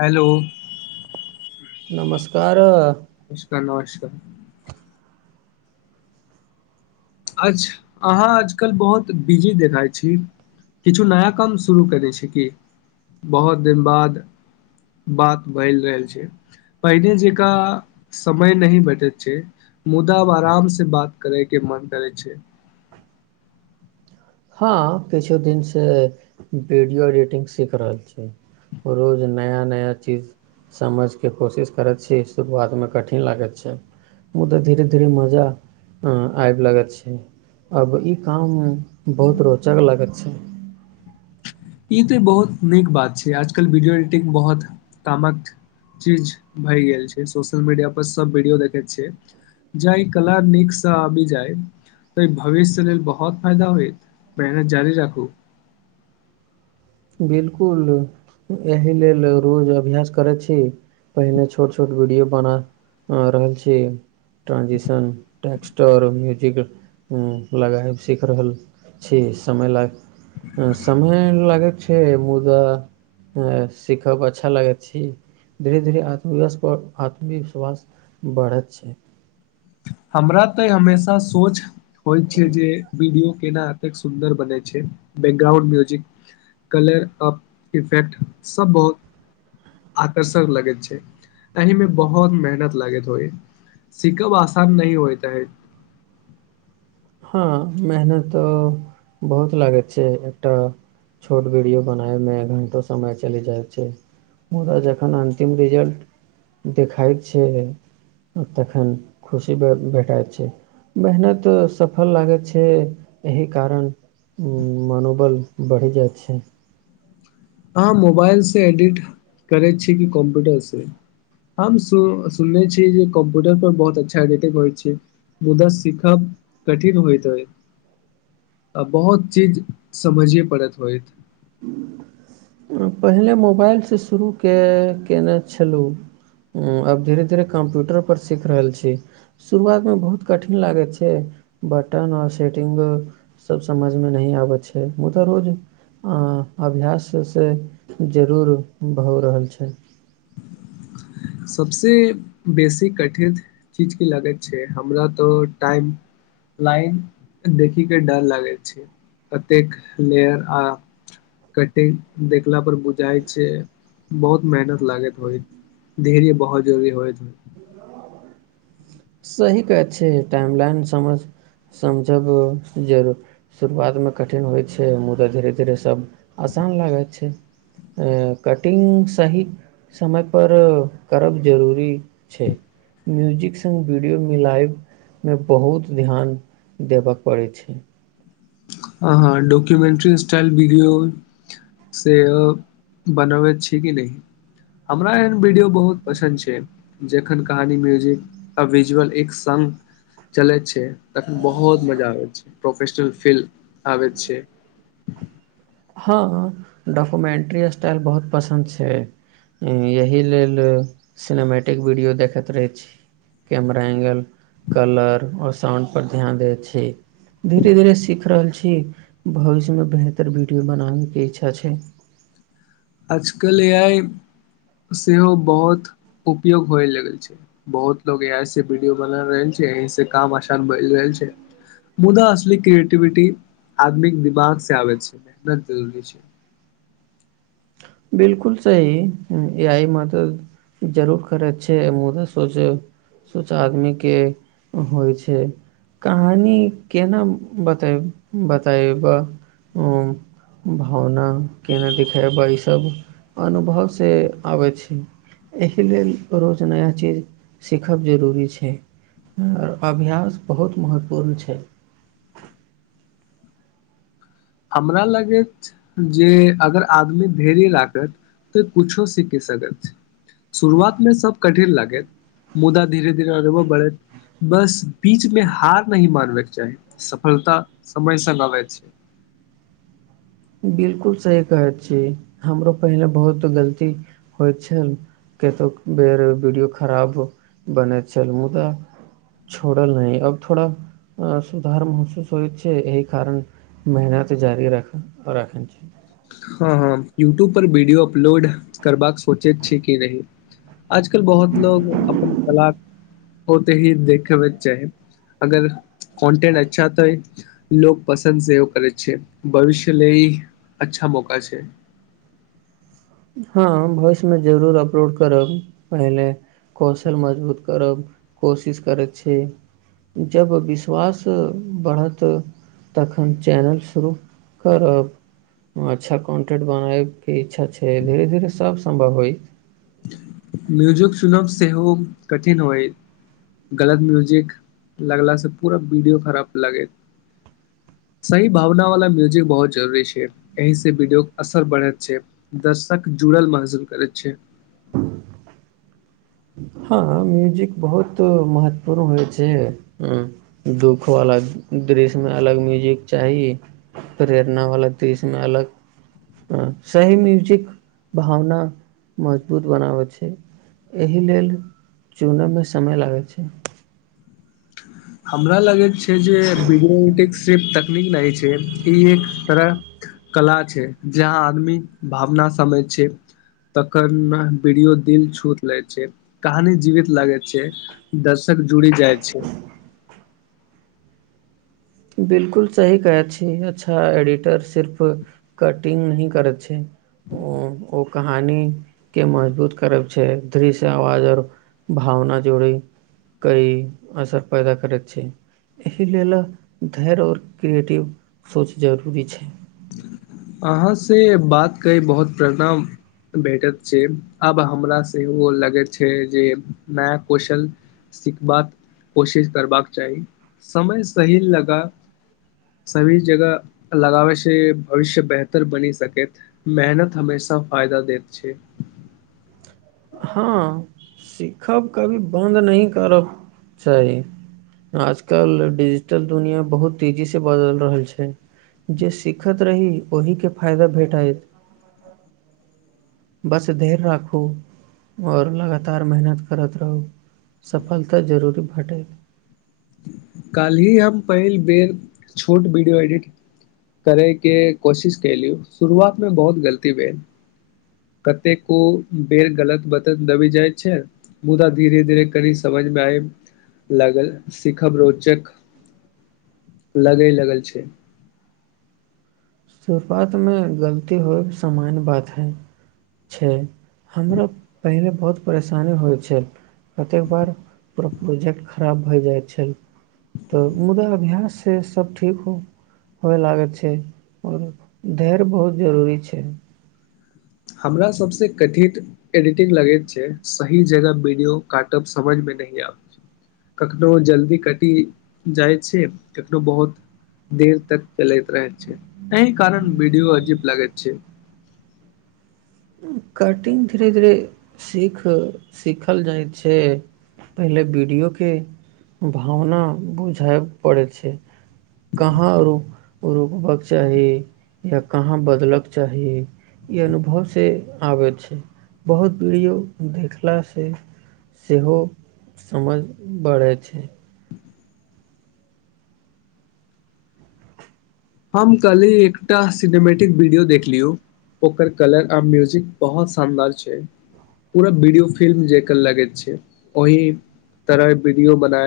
Hello नमस्कारअ नमस्कार नमस्कार अच्छे अहाँ आजकल बहुत बिजी देखाइत छी किछु नया काम शुरू कने छी की बहुत दिन बाद बात भैल रहल छै पहिने जेकाँ समय नहि भेटैत छै मुदा आब आरामसँ बात करयके मन करै छै हँ किछु दिनसँ वीडियो एडिटिंग सीख रहल छी रोज नया नया चीज समझके कोशिश करैत छी शुरुआतमे कठिन लागैत छै मुदा धीरे धीरे मजा हँ आबि लागैत छै अब ई काम बहुत रोचक लागेत छै ई तऽ बहुत नीक बात छै आजकल वीडियो एडिटिंग बहुत कामक चीज भए गेल छै सोशल मीडिया पर सब वीडियो देखैत छैिय जा ई कला नीकसँ आबि जाय तऽ ई भविष्य लेल बहुत फायदा होयत मेहनत जारी राखू बिल्कुल एहि लेल रोज अभ्यास करैत छी पहिने छोट छोट वीडियो बना रहल छी ट्रानंजिशन टेस्ट आओर म्यूजिक लगायब सीख रहल छी समय लागि समय लागैत छै मुदा ऐं सीखब अच्छा लागैत छी धीरे धीरे आत्मविश्वासपर आत्मविश्वास बढ़त छै हमरा त हमेशा सोच होइ छै जे वीडियो केना एतेक सुन्दर बनै छै background music colour up effect सब बहुत आकर्षक लगैत छै एहि मे बहुत मेहनत लागैत होय सीख वास्त आसान नहि होयत अछि हँ मेहनत बहुत लागैत छै एकटा छोट वीडियो बनाबमे घण्टो समय चलि जाइत छै मुदा जखन अन्तिम रिजल्ट देखाइत छै तखन खुशी भेटाइत छै मेहनत। सफल लागैत छै एहि कारण मनोबल बढ़ि जाइ छै अहाँ मोबाइलसँ एडिट करै छीिय कि कम्प्यूटरसँ हम सु सुनने छियै जे कम्प्यूटरपर बहुत अच्छा एडिटिंग होइ छै मुदा सीखब कठिन होइत होइत आ बहुत चीज समझे पड़ैत होइत। पहिले मोबाइलसँ शुरू कै केने छलहुँ आब धीरे धीरे कम्प्यूटर पर सीख रहल छी शुरुआतमे बहुत कठिन लागै छै बटन आओर सेटिंग सब समझमे नहि आबै छै मुदा रोज अं अभ्यास से जरूर भऽ रहल छै सबस बेसी कठिन चीज की लगैत छै हमरा तो टाइम लाइन देखी के डर लागैत छै कतेक लेयर आ कटिंग देखला पर बुझाइ छै बहुत मेहनत लागेत होइ देहरीिय बहुत जरूरी होए त। सही कहैत छै टाइम लइन समझ समझब ज शुरुआतमे कठिन होइ छै मुदा धीरे धीरे सभ आसान लागैत छै कटिंग सही समयप करब जरूरी छै म्यूजिक। वीडियो मे लाइव मे बहुत ध्यान देबअ परैय छै हँह डॉक्युमेंट्री स्टाइल वीडियो से बनबैत छी कि नहि हमरा एहन वीडियो बहुत पसन्द छै जखन कहानी म्यूजिक आ विजुअल एक सङ्ग चलैत छै तखन बहुत मजा आबैत छै प्रोफेशनल फिल्म आबै छै हँ डॉक्युमेंट्री स्टाइल बहुत पसन्द छै यही लेल सिनेमेटिक वीडियो देखैत रहे छी कैमरा एंगल कलर और साउंड पर ध्यान दे छी धीरे-धीरे सीख रहल छी भविष्य मे बेहतर। बना क इच्छा छै। आजकल ए आइ सेहो बहुत उपयोग होए लगल छै बहुत लोग ए आइ से वीडियो बना रहल छै एहिहसँ काम आसान बल रहल छै मुदा असली क्रिएटिविटी आदमीके दिमाग से आबैत छै मेहनत जरूरी छै। बिलकुल सही इ मदद जरूर करैत छै मुदा सोच सोच आदमी के होइ छै कहानी केना बत बतेबा उ भावना केना दिखेबा ईस। तब अनुभवसँ आबै छै एहि लेल रोज नया चीज सीखब जरूरी छै अभ्यास बहुत महत्वपूर्ण छै हमरा लगैत जे अगर आदमी धेर्य राखत तऽ कुछो सीखि सकथि छै शुरुआतमे सब कठिन लागेत मुदा धीरे धीरे अनुभव बढ़त बस बीच मे हार नहि मानबेके चाही सफलता समय स आबै छै बिल्कुल सही कहैत छी हमरो पहिनेे बहुत गलती होइत छल कतो बेर वीडियो खराब बनैत छल मुदा छोड़ल नहि अब थोड़ा सुधार महसूस होइत छै एहि कारण मेहनत जारी रख राखै छी। हँ हँ यूट्यूब पर वीडियो अपलोड करबाक सोचैत छै कि नहि आजकल बहुत लोग अपन तलाक होते ही देखबके चाही अगर कन्टेंट अच्छा तऽ लोग पसन्द सेहो करै छै भविष्य ले इ अच्छा मौका आ छै हँ भविष्य मे जरूर अपलोड करब पहिले कौशल मजबूत करब कोशिश करैत छी जब विश्वास बढ़त तखन चैनल शुरू करब अच्छा कॉन्टेंट बनाबै के इच्छा छै से धीेरे-धीरे सब सम्भव होइ। म्यूजिक चुनब सेहो कठिन होय गलत म्यूजिक लगला से पूरा वीडियो खराब लगे सही भावना वाला म्यूजिक बहुत जरूी छै एहि से बीडियो के असर बढ़ैत छै दर्शक जुड़ल महसूल करैत छै। हँ म्यूजिक बहुत महत्वपूर्ण होइ छै हूँ दुःख वाला दृश्यमे अलग म्यूजिक चाही प्रेरणा वाला दृश्यमे अलग हँ सही म्यूजिक भावना मजबूत बनाबैत छै एहि लेल चुनयमे समय लागै छै। हमरा लगेत छै जे वीडियोटिकस से तकनीक नहि अछि ई एक तरह कला छै जहाँ आदमी भावना समझै छै तखन वीडियो दिल छू लेय छै कहानी जीवित लागे छै दर्शक जुड़ी जाय छै बिलकुल सही कहैत छी अच्छा एडिटर सिर्फ कटिंग नहि करैत छै ओ ओ कहानी के मजबूत करैत छै दृश्य आवाज आओर भावना जोड़ी कई असर पैदा करैत छै एहि लेल धैर्य आओर क्रिएटिव सोच जरूरी छै। अहाँसे बातके बहुत प्रेरणा भेटैत छै आब हमरा सेहो लगैत छै जे नया कौशल सिखबाक कोशिश करबाक चाहि समय सही लगा सही जगह लगाबैयसँ भविष्य बेहतर बनी सक मेहनत हमेशा फायदा देैत छै। हँ सिखब कभी बन्द नही करब चाही आजकल डिजिटल दुनिया बहुत तेजी से बदल रहल छै जे सिखैत रही ओहि के फायदा भेटाइत बस धैर्य राखू आओर लगातार मेहनत करैत रहू सफलता जरूरी भेटत कालिह हम पहिल बेर छोट वीडियो एडिट करैके कोशिश केलहूँ शुरुआत मे बहुत गलती भेल कतेेको बेर गलत बटन दबी जाइ छै मुदा धीरे धीरे कनि समझमे आयब लागल सीखब रोचक लगे लगल छै शुरुआतमे गलती होयके सामान्य बात हइ छै हमरा पहिले बहुत परेशानी होइ छल कतेक बार पूरा प्रोजेक्ट खराब भय जाइ छल तऽ मुदा अभ्याससँ सभ ठीक होय लागै छै आओर धैर्य बहुत जरूरी छै हमरा सबसँ कठिन एडिटिंग लगैत छै सही जगह वीडियो काटब समझमे नहि आबैत छै कखनो जल्दी कटि जाइत छै कखनो बहुत देर तक चलैत रहैत छै एहि कारण वीडियो अजीब लागैत छै कटिंग धीरे-धीरे सीख सीखल जाइ छै पहिले वीडियो के भावना बुझाय पड़ै छै कहाँ र रुकबक चाही या कहाँ बदलक चाही ई अनुभव। से आबै छै बहुत वीडियो देखलासँ सेहो समझ बढ़ै छै। हम काल्हि एकटा सिनेमेटिक वीडियो देखलियौ ओकर कलर आ म्यूजिक बहुत शानदार छै पूरा वीडियो फिल्म जेकर लगैत छै ओहिी तरह वीडियो बना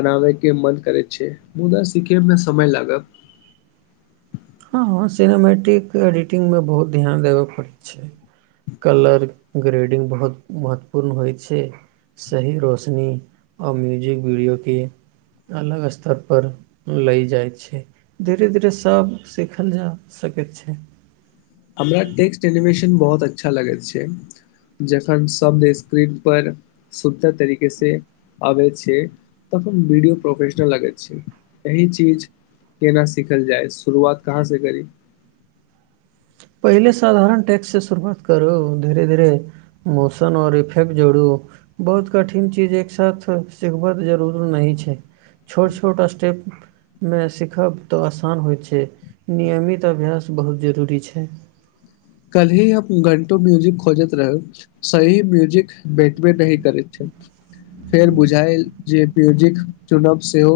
बनाबयके मन करैत छै मुदा सिखयमे समय लागत। हँ हाँ सिनेमैट्रिक रीडिंग में बहुत ध्यान देब परई छै कलर ग्रैडिएंट बहुत महत्वपूर्ण होय छै सही रोशिनी अ म्यूजिक वीडियो के अलग अस्तर पर लै जाय छै धीरे-धीरे सब। सीखल जा सकैत छै। हमरा् टेक्स्ट ऐली मेंस लेकिन बहुत अच्छा लगई छै जखन सब स्क्रीन पर सुंदर तरीके से अबै छै तखन वीडियो प्रोफेशनल लगई छै यही चीज केना सिखल जाय शुरुआत कहा स करी। पहिले साधारण ट् से शुरुआत करू धीरे धीरे मौशन और इफेक्ट जोड़ू बहुत कठिन चीज एक साथ सिखबत जरूरत नै छै छोट छोट स्टेप में सीखब त असान होयत छै नियमित अभ्यास बहुत जरूरी छै। ठीक। कल ही हम घंटो म्यूजिक खोजैत रहे सही म्यूजिक भेटबे न करैत छै फेर बुझााय जे म्यूजिक चुनब सेहो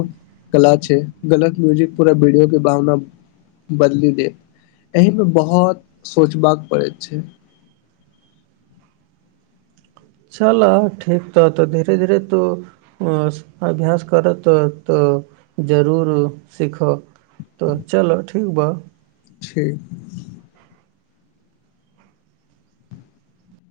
कला छै गलत म्यूजिक पूरा विडियो के भावना बदलि देत एहि में बहुत खोचबाकाग पड़े छै। चलऽ ठीक तऽ तऽ धीरे-धीरे तू अभ्यास करत त जरूर सिख त चल ठीक बा। ठीक।